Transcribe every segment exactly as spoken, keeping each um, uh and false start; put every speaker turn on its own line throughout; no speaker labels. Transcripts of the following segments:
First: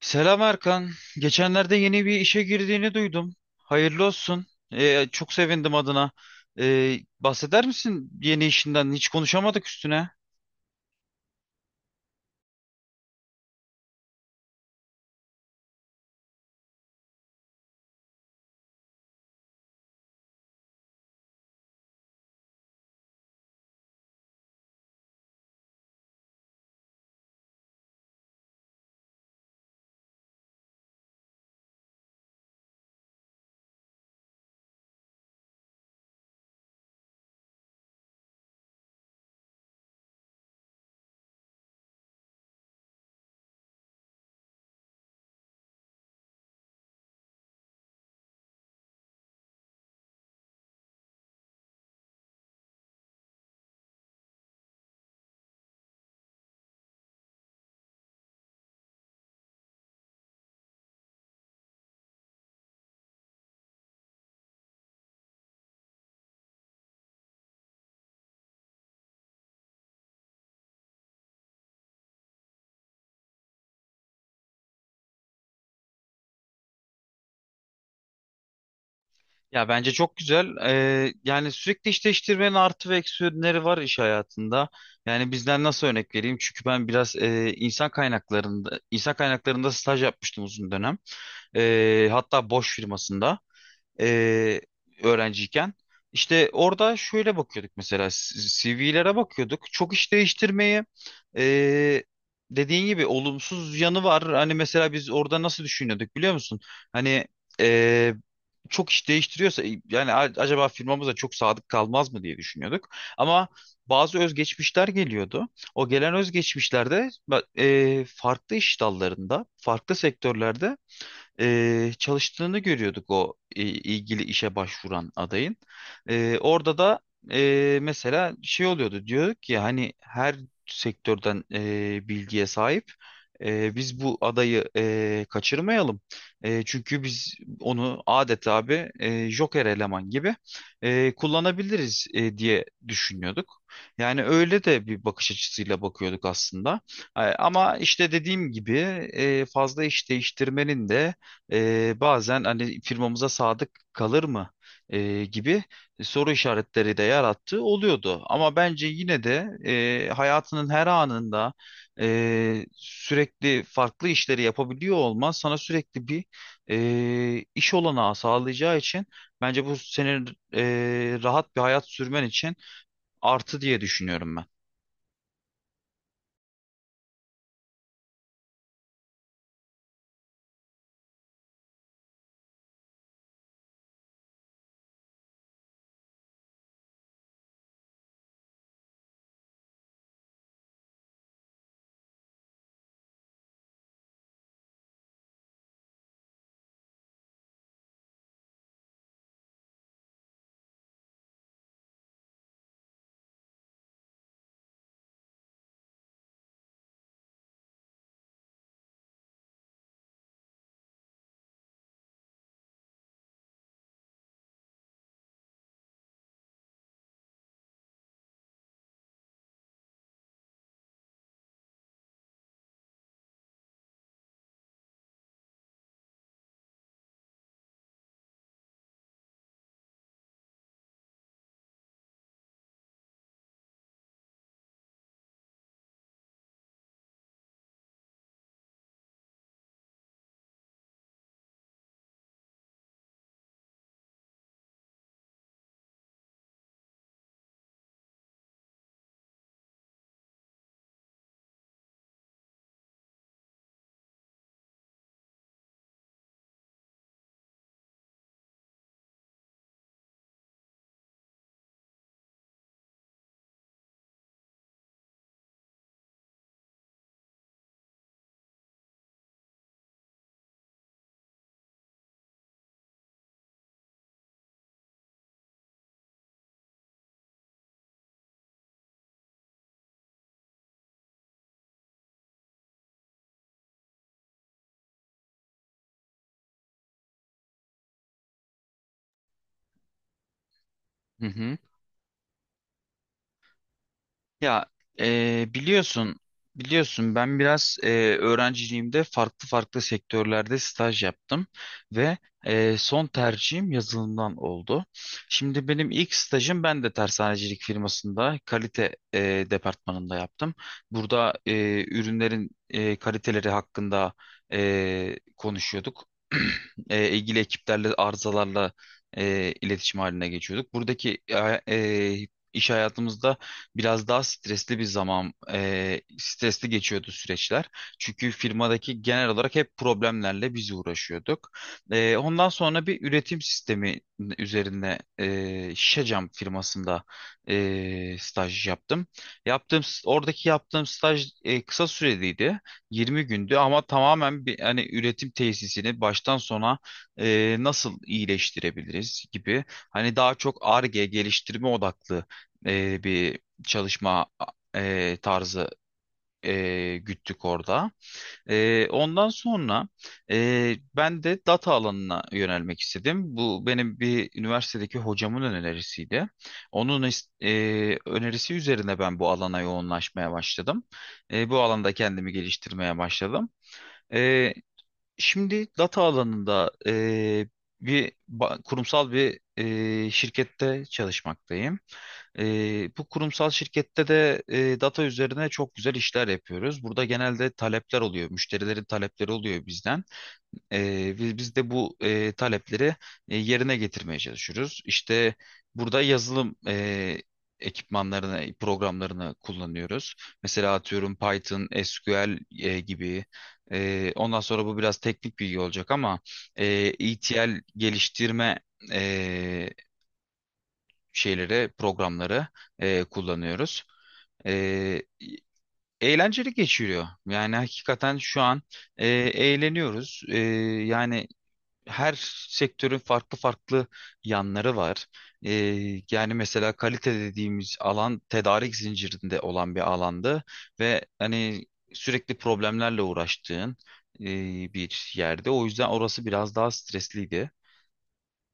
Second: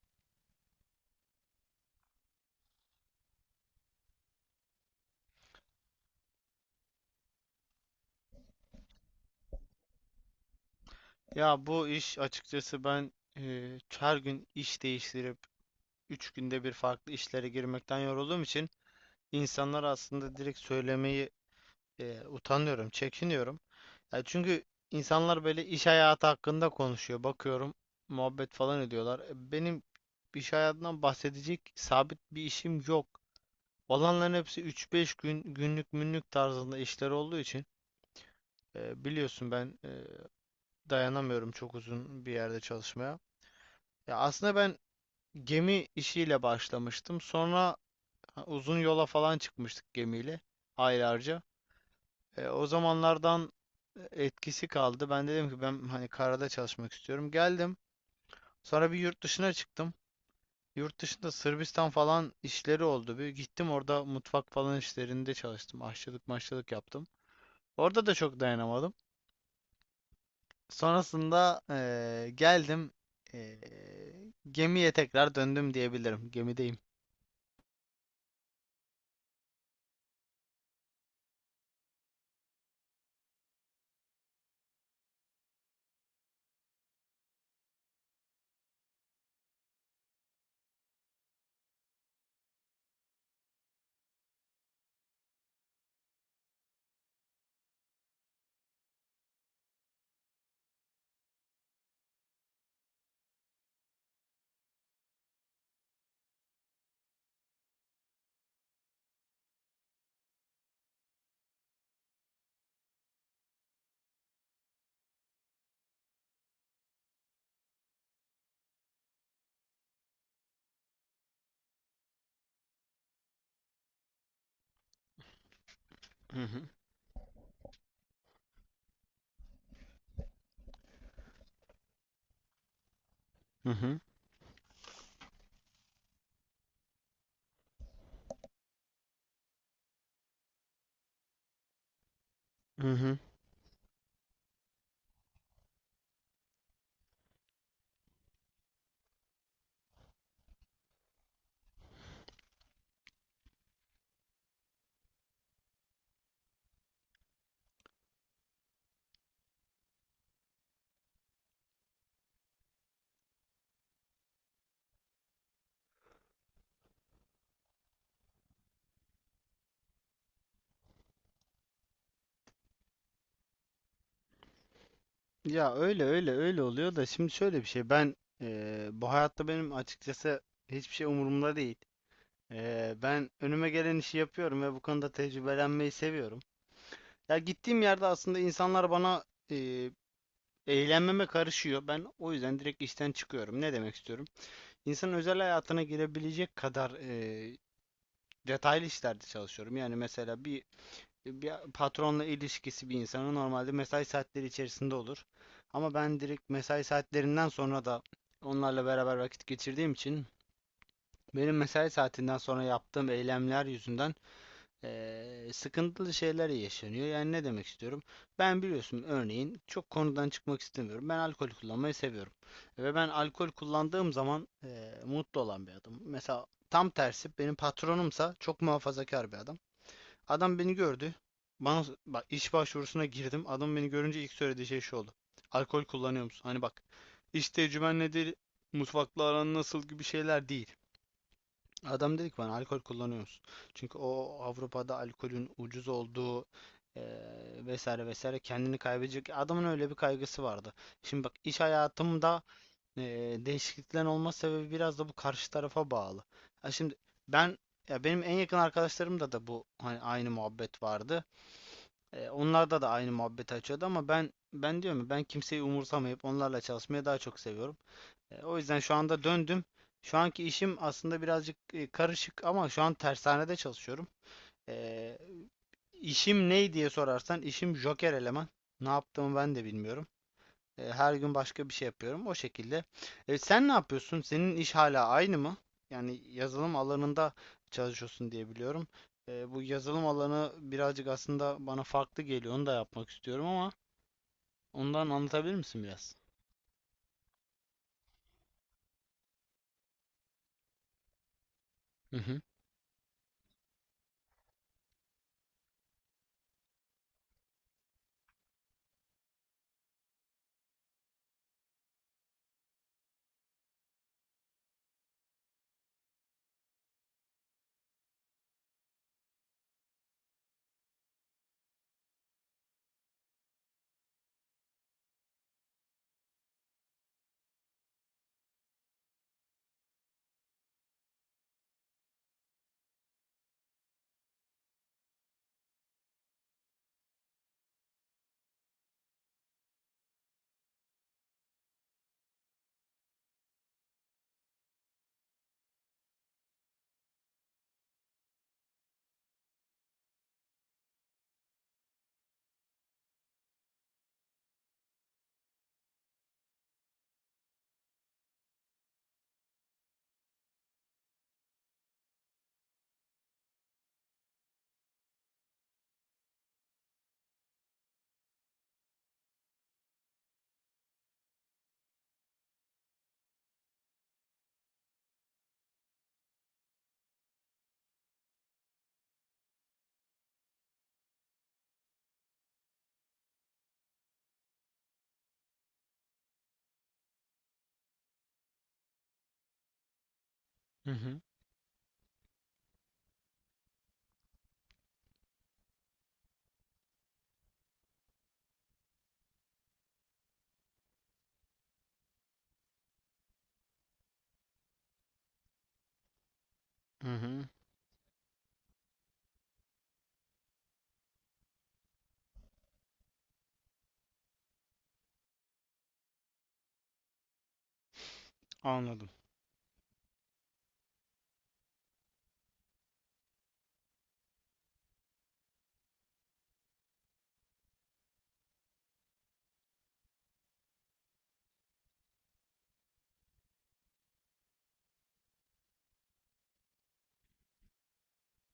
Selam Erkan. Geçenlerde yeni bir işe girdiğini duydum. Hayırlı olsun. Ee, çok sevindim adına. Ee, bahseder misin yeni işinden? Hiç konuşamadık üstüne.
Ya bu iş açıkçası ben eee, her gün iş değiştirip üç günde bir farklı işlere girmekten yorulduğum için insanlara aslında direkt söylemeyi eee, utanıyorum, çekiniyorum. Ya çünkü insanlar böyle iş hayatı hakkında konuşuyor. Bakıyorum muhabbet falan ediyorlar. E, Benim iş hayatından bahsedecek sabit bir işim yok. Olanların hepsi üç beş gün günlük münlük tarzında işler olduğu için e, biliyorsun ben e, dayanamıyorum çok uzun bir yerde çalışmaya. Ya aslında ben gemi işiyle başlamıştım. Sonra ha, uzun yola falan çıkmıştık gemiyle aylarca. E, o zamanlardan e, etkisi kaldı. Ben dedim ki ben hani karada çalışmak istiyorum. Geldim. Sonra bir yurt dışına çıktım. Yurt dışında Sırbistan falan işleri oldu. Bir gittim orada mutfak falan işlerinde çalıştım. Aşçılık maşçılık yaptım. Orada da çok dayanamadım. Sonrasında eee, geldim. Eee, Gemiye tekrar döndüm diyebilirim. Gemideyim.
Ya bence çok güzel. Ee, yani sürekli iş değiştirmenin artı ve eksi yönleri var iş hayatında. Yani bizden nasıl örnek vereyim? Çünkü ben biraz e, insan kaynaklarında insan kaynaklarında staj yapmıştım uzun dönem. Ee, hatta Boş firmasında. e, Öğrenciyken. İşte orada şöyle bakıyorduk, mesela C V'lere bakıyorduk. Çok iş değiştirmeyi, e, dediğin gibi, olumsuz yanı var. Hani mesela biz orada nasıl düşünüyorduk, biliyor musun? Hani e, çok iş değiştiriyorsa yani a- acaba firmamıza çok sadık kalmaz mı diye düşünüyorduk. Ama bazı özgeçmişler geliyordu. O gelen özgeçmişlerde ba- e, farklı iş dallarında, farklı sektörlerde e, çalıştığını görüyorduk o e, ilgili işe başvuran adayın. E,
Hı hı.
orada da e, mesela şey oluyordu, diyorduk ki hani her sektörden e, bilgiye sahip.
Hı
E, biz
hı.
bu adayı e, kaçırmayalım. E, çünkü biz onu adeta abi e, Joker eleman gibi e, kullanabiliriz e, diye
Hı hı.
düşünüyorduk. Yani öyle de bir bakış açısıyla bakıyorduk aslında. E, ama işte dediğim gibi e, fazla iş değiştirmenin de ee, bazen hani firmamıza sadık kalır mı Ee, gibi soru işaretleri de yarattığı oluyordu. Ama bence yine de e, hayatının her anında e, sürekli farklı işleri yapabiliyor olman sana sürekli bir e, iş olanağı sağlayacağı için bence bu senin e, rahat bir hayat sürmen için artı diye düşünüyorum ben.
Ya öyle öyle öyle oluyor da şimdi şöyle bir şey ben eee, bu hayatta benim açıkçası hiçbir şey umurumda değil. Eee, ben önüme gelen işi yapıyorum ve bu konuda tecrübelenmeyi seviyorum. Ya gittiğim yerde aslında insanlar bana eee eğlenmeme karışıyor. Ben o yüzden direkt işten çıkıyorum. Ne demek istiyorum? İnsanın özel hayatına girebilecek kadar eee, detaylı işlerde çalışıyorum. Yani mesela bir bir patronla ilişkisi bir insanın normalde mesai saatleri içerisinde olur. Ama ben direkt mesai saatlerinden sonra da onlarla beraber vakit geçirdiğim için benim mesai saatinden sonra yaptığım eylemler yüzünden eee, sıkıntılı şeyler yaşanıyor. Yani ne demek istiyorum? Ben biliyorsun örneğin çok konudan çıkmak istemiyorum. Ben alkol kullanmayı seviyorum. Ve ben alkol kullandığım zaman eee, mutlu olan bir adam. Mesela tam tersi benim patronumsa çok muhafazakar bir adam. Adam beni gördü. Bana bak iş başvurusuna girdim. Adam beni görünce ilk söylediği şey şu oldu. Alkol kullanıyor musun? Hani bak iş tecrüben nedir? Mutfakla aran nasıl gibi şeyler değil. Adam dedi ki bana alkol kullanıyor musun? Çünkü o Avrupa'da alkolün ucuz olduğu eee, vesaire vesaire kendini kaybedecek. Adamın öyle bir kaygısı vardı. Şimdi bak iş hayatımda eee değişikliklerin olma sebebi biraz da bu karşı tarafa bağlı. Ha şimdi ben ya benim en yakın arkadaşlarımda da bu hani aynı muhabbet vardı. E, onlarda da aynı muhabbeti açıyordu ama ben ben diyorum ya, ben kimseyi umursamayıp onlarla çalışmayı daha çok seviyorum. E, o yüzden şu anda döndüm. Şu anki işim aslında birazcık e, karışık ama şu an tersanede çalışıyorum. E, işim ne diye sorarsan işim joker eleman. Ne yaptığımı ben de bilmiyorum. E, her gün başka bir şey yapıyorum. O şekilde. E, sen ne yapıyorsun? Senin iş hala aynı mı? Yani yazılım alanında çalışıyorsun diye biliyorum. E, bu yazılım alanı birazcık
Hı
aslında
hı.
bana farklı geliyor. Onu da yapmak istiyorum ama
Ya
ondan
e,
anlatabilir misin biraz?
biliyorsun biliyorsun ben biraz e, öğrenciliğimde farklı farklı sektörlerde staj yaptım
Hı
ve
hı.
e, son tercihim yazılımdan oldu. Şimdi benim ilk stajım ben de tersanecilik firmasında kalite e, departmanında yaptım. Burada e, ürünlerin e, kaliteleri hakkında e, konuşuyorduk. E, ilgili ekiplerle arızalarla e, iletişim haline geçiyorduk. Buradaki e, e, iş hayatımızda biraz daha stresli bir zaman, e, stresli geçiyordu süreçler. Çünkü firmadaki genel olarak hep problemlerle biz uğraşıyorduk. E, ondan sonra bir üretim sistemi üzerine e, Şişecam firmasında e, staj yaptım. Yaptığım oradaki yaptığım staj e, kısa süreliydi. yirmi gündü, ama tamamen bir hani üretim tesisini baştan sona e, nasıl iyileştirebiliriz gibi, hani daha çok Ar-Ge geliştirme odaklı e, bir çalışma e, tarzı e, güttük orada. E, ondan sonra e, ben de data alanına yönelmek istedim. Bu benim bir üniversitedeki hocamın önerisiydi. Onun is- e, önerisi üzerine ben bu alana yoğunlaşmaya başladım. E, bu alanda kendimi geliştirmeye başladım. E, Şimdi data alanında eee, bir ba- kurumsal bir eee, şirkette çalışmaktayım. Eee, bu kurumsal şirkette de eee, data üzerine çok güzel işler yapıyoruz. Burada genelde talepler oluyor, müşterilerin talepleri oluyor bizden.
Hı
Ee,
hı.
biz, biz de bu e, talepleri e, yerine getirmeye çalışıyoruz. İşte burada yazılım e, ekipmanlarını, programlarını kullanıyoruz. Mesela atıyorum Python, S Q L e, gibi. E, ondan sonra bu biraz teknik bilgi olacak, ama e,
Hı hı.
ETL geliştirme e, şeyleri, programları e, kullanıyoruz. E, Eğlenceli geçiriyor. Yani hakikaten şu an e,
Anladım.
eğleniyoruz. E, yani her sektörün farklı farklı yanları var. Ee, Yani mesela kalite dediğimiz alan tedarik zincirinde olan bir alandı ve hani sürekli problemlerle uğraştığın e, bir yerde. O yüzden orası biraz daha stresliydi.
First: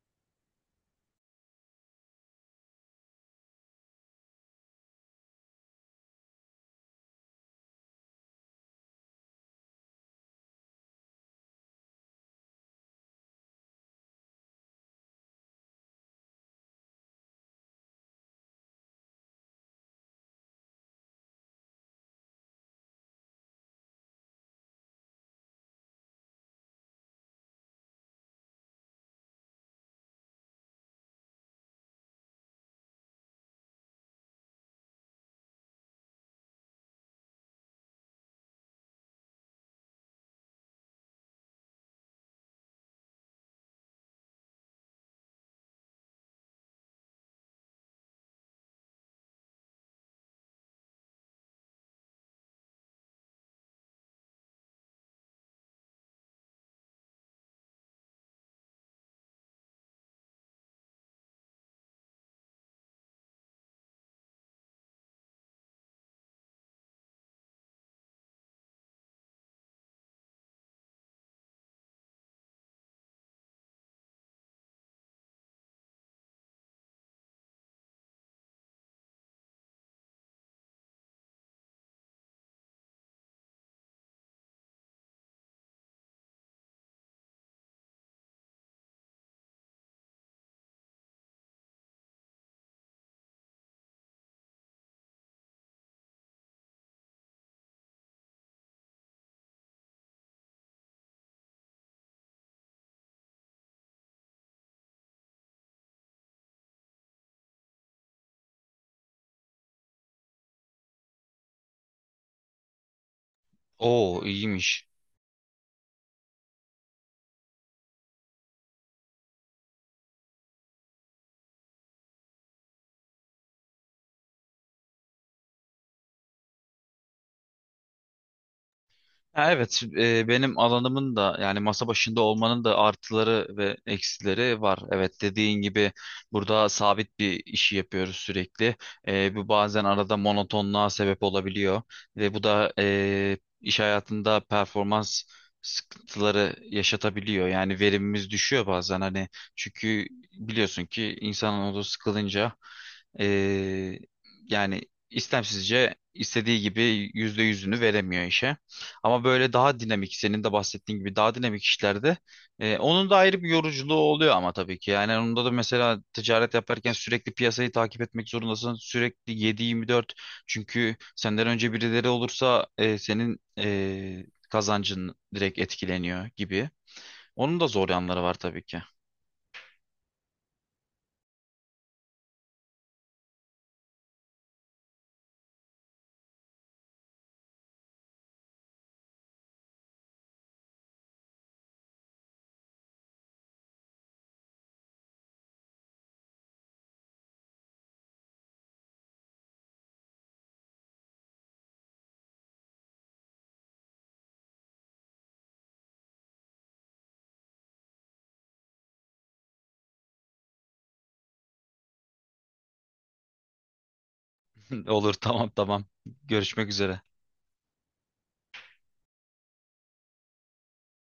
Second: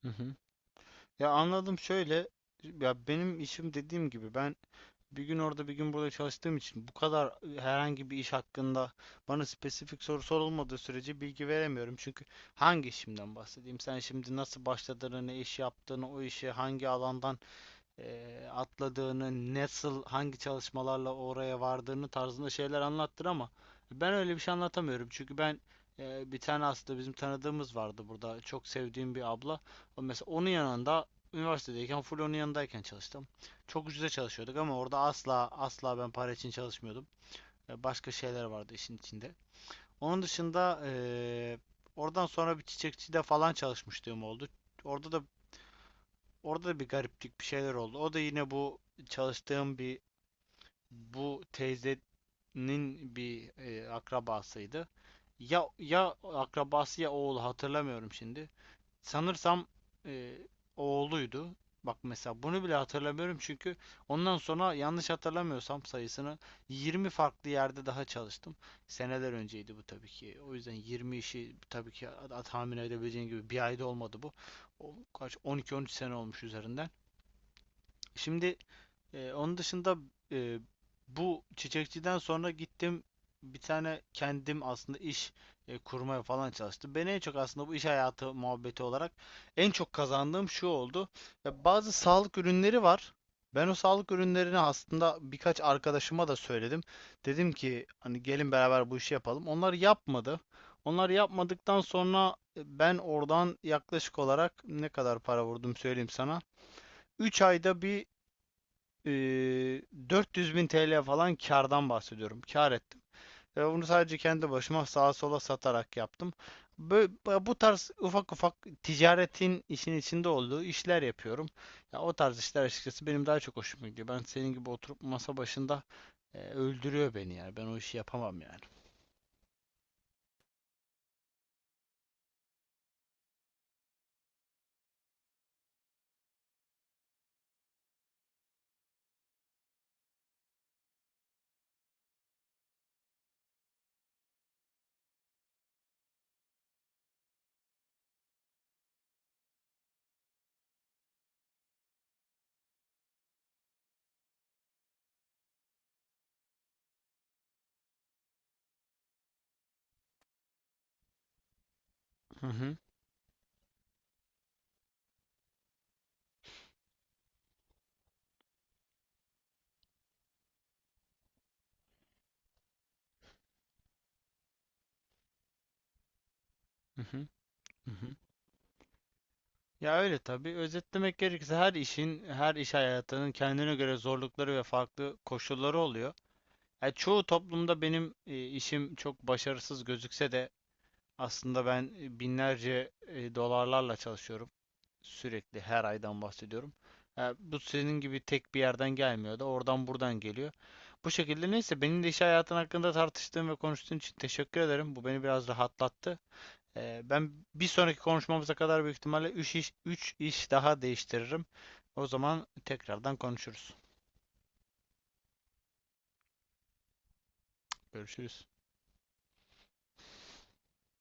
Hı hı. Ya anladım şöyle. Ya benim işim dediğim gibi ben bir gün orada bir gün burada çalıştığım için bu kadar e, herhangi bir iş hakkında bana spesifik soru sorulmadığı sürece bilgi veremiyorum. Çünkü hangi işimden bahsedeyim? Sen şimdi nasıl başladığını, ne iş yaptığını, o işe hangi alandan eee, atladığını, nasıl, hangi çalışmalarla oraya vardığını tarzında şeyler anlattır ama ben öyle bir şey anlatamıyorum. Çünkü ben eee, bir tane aslında bizim tanıdığımız vardı burada. Çok sevdiğim bir abla. O mesela onun yanında üniversitedeyken full onun yanındayken çalıştım. Çok ucuza çalışıyorduk ama orada asla asla ben para için çalışmıyordum. E, Başka şeyler vardı işin içinde. Onun dışında eee, oradan sonra bir çiçekçide falan çalışmışlığım oldu. Orada da Orada da bir gariplik bir şeyler oldu. O da yine bu çalıştığım bir bu teyzenin bir e, akrabasıydı. Ya ya akrabası ya oğlu hatırlamıyorum şimdi. Sanırsam e, oğluydu. Bak mesela bunu bile hatırlamıyorum çünkü ondan sonra yanlış hatırlamıyorsam sayısını yirmi farklı yerde daha çalıştım. Seneler önceydi bu tabii ki. O yüzden yirmi işi tabii ki tahmin edebileceğin gibi bir ayda olmadı bu. O, kaç on iki, on üç sene olmuş üzerinden. Şimdi e, onun dışında e, bu çiçekçiden sonra gittim bir tane kendim aslında iş e, kurmaya falan çalıştım. Ben en çok aslında bu iş hayatı muhabbeti olarak en çok kazandığım şu oldu. Ya bazı sağlık ürünleri var. Ben o sağlık ürünlerini aslında birkaç arkadaşıma da söyledim. Dedim ki hani gelin beraber bu işi yapalım. Onlar yapmadı. Onlar yapmadıktan sonra e, ben oradan yaklaşık olarak ne kadar para vurdum söyleyeyim sana. Üç ayda bir ee, dört yüz bin T L falan kardan bahsediyorum. Kar ettim. Ve bunu sadece
Oo,
kendi başıma
iyiymiş.
sağa sola satarak yaptım. Bö- bu bu tarz ufak ufak ticaretin işin içinde olduğu işler yapıyorum. Ya o tarz işler açıkçası benim daha çok hoşuma gidiyor. Ben senin gibi oturup masa başında e, öldürüyor beni yani. Ben o işi yapamam yani.
Ha, evet, e, benim alanımın da, yani masa başında olmanın da, artıları ve eksileri var. Evet, dediğin gibi burada sabit bir işi yapıyoruz sürekli. E, bu bazen arada monotonluğa sebep olabiliyor ve bu da e, iş hayatında performans sıkıntıları yaşatabiliyor. Yani verimimiz düşüyor bazen, hani çünkü biliyorsun ki insanın odası sıkılınca e, yani istemsizce istediği gibi yüzde yüzünü veremiyor işe. Ama böyle daha dinamik, senin de bahsettiğin gibi daha dinamik işlerde
Hı hı,
e, onun da ayrı bir yoruculuğu oluyor ama tabii ki. Yani onda da mesela ticaret yaparken sürekli piyasayı takip etmek zorundasın. Sürekli yedi yirmi dört, çünkü senden önce birileri olursa e, senin e, kazancın direkt etkileniyor gibi.
hı hı,
Onun da zor
hı hı.
yanları var tabii ki.
Ya öyle tabii. Özetlemek gerekirse her işin, her iş hayatının kendine göre zorlukları ve farklı koşulları oluyor. Ya çoğu toplumda benim e, işim çok başarısız gözükse de aslında ben e, binlerce e, dolarlarla çalışıyorum. Sürekli her aydan bahsediyorum. Ya bu senin gibi tek bir yerden gelmiyor da oradan buradan geliyor. Bu şekilde neyse benim iş hayatın hakkında tartıştığın ve konuştuğun için teşekkür ederim. Bu beni biraz rahatlattı. Ee, ben bir sonraki konuşmamıza kadar büyük ihtimalle üç iş, üç iş daha değiştiririm. O zaman tekrardan konuşuruz.
Olur, tamam tamam. Görüşmek üzere.
Görüşürüz.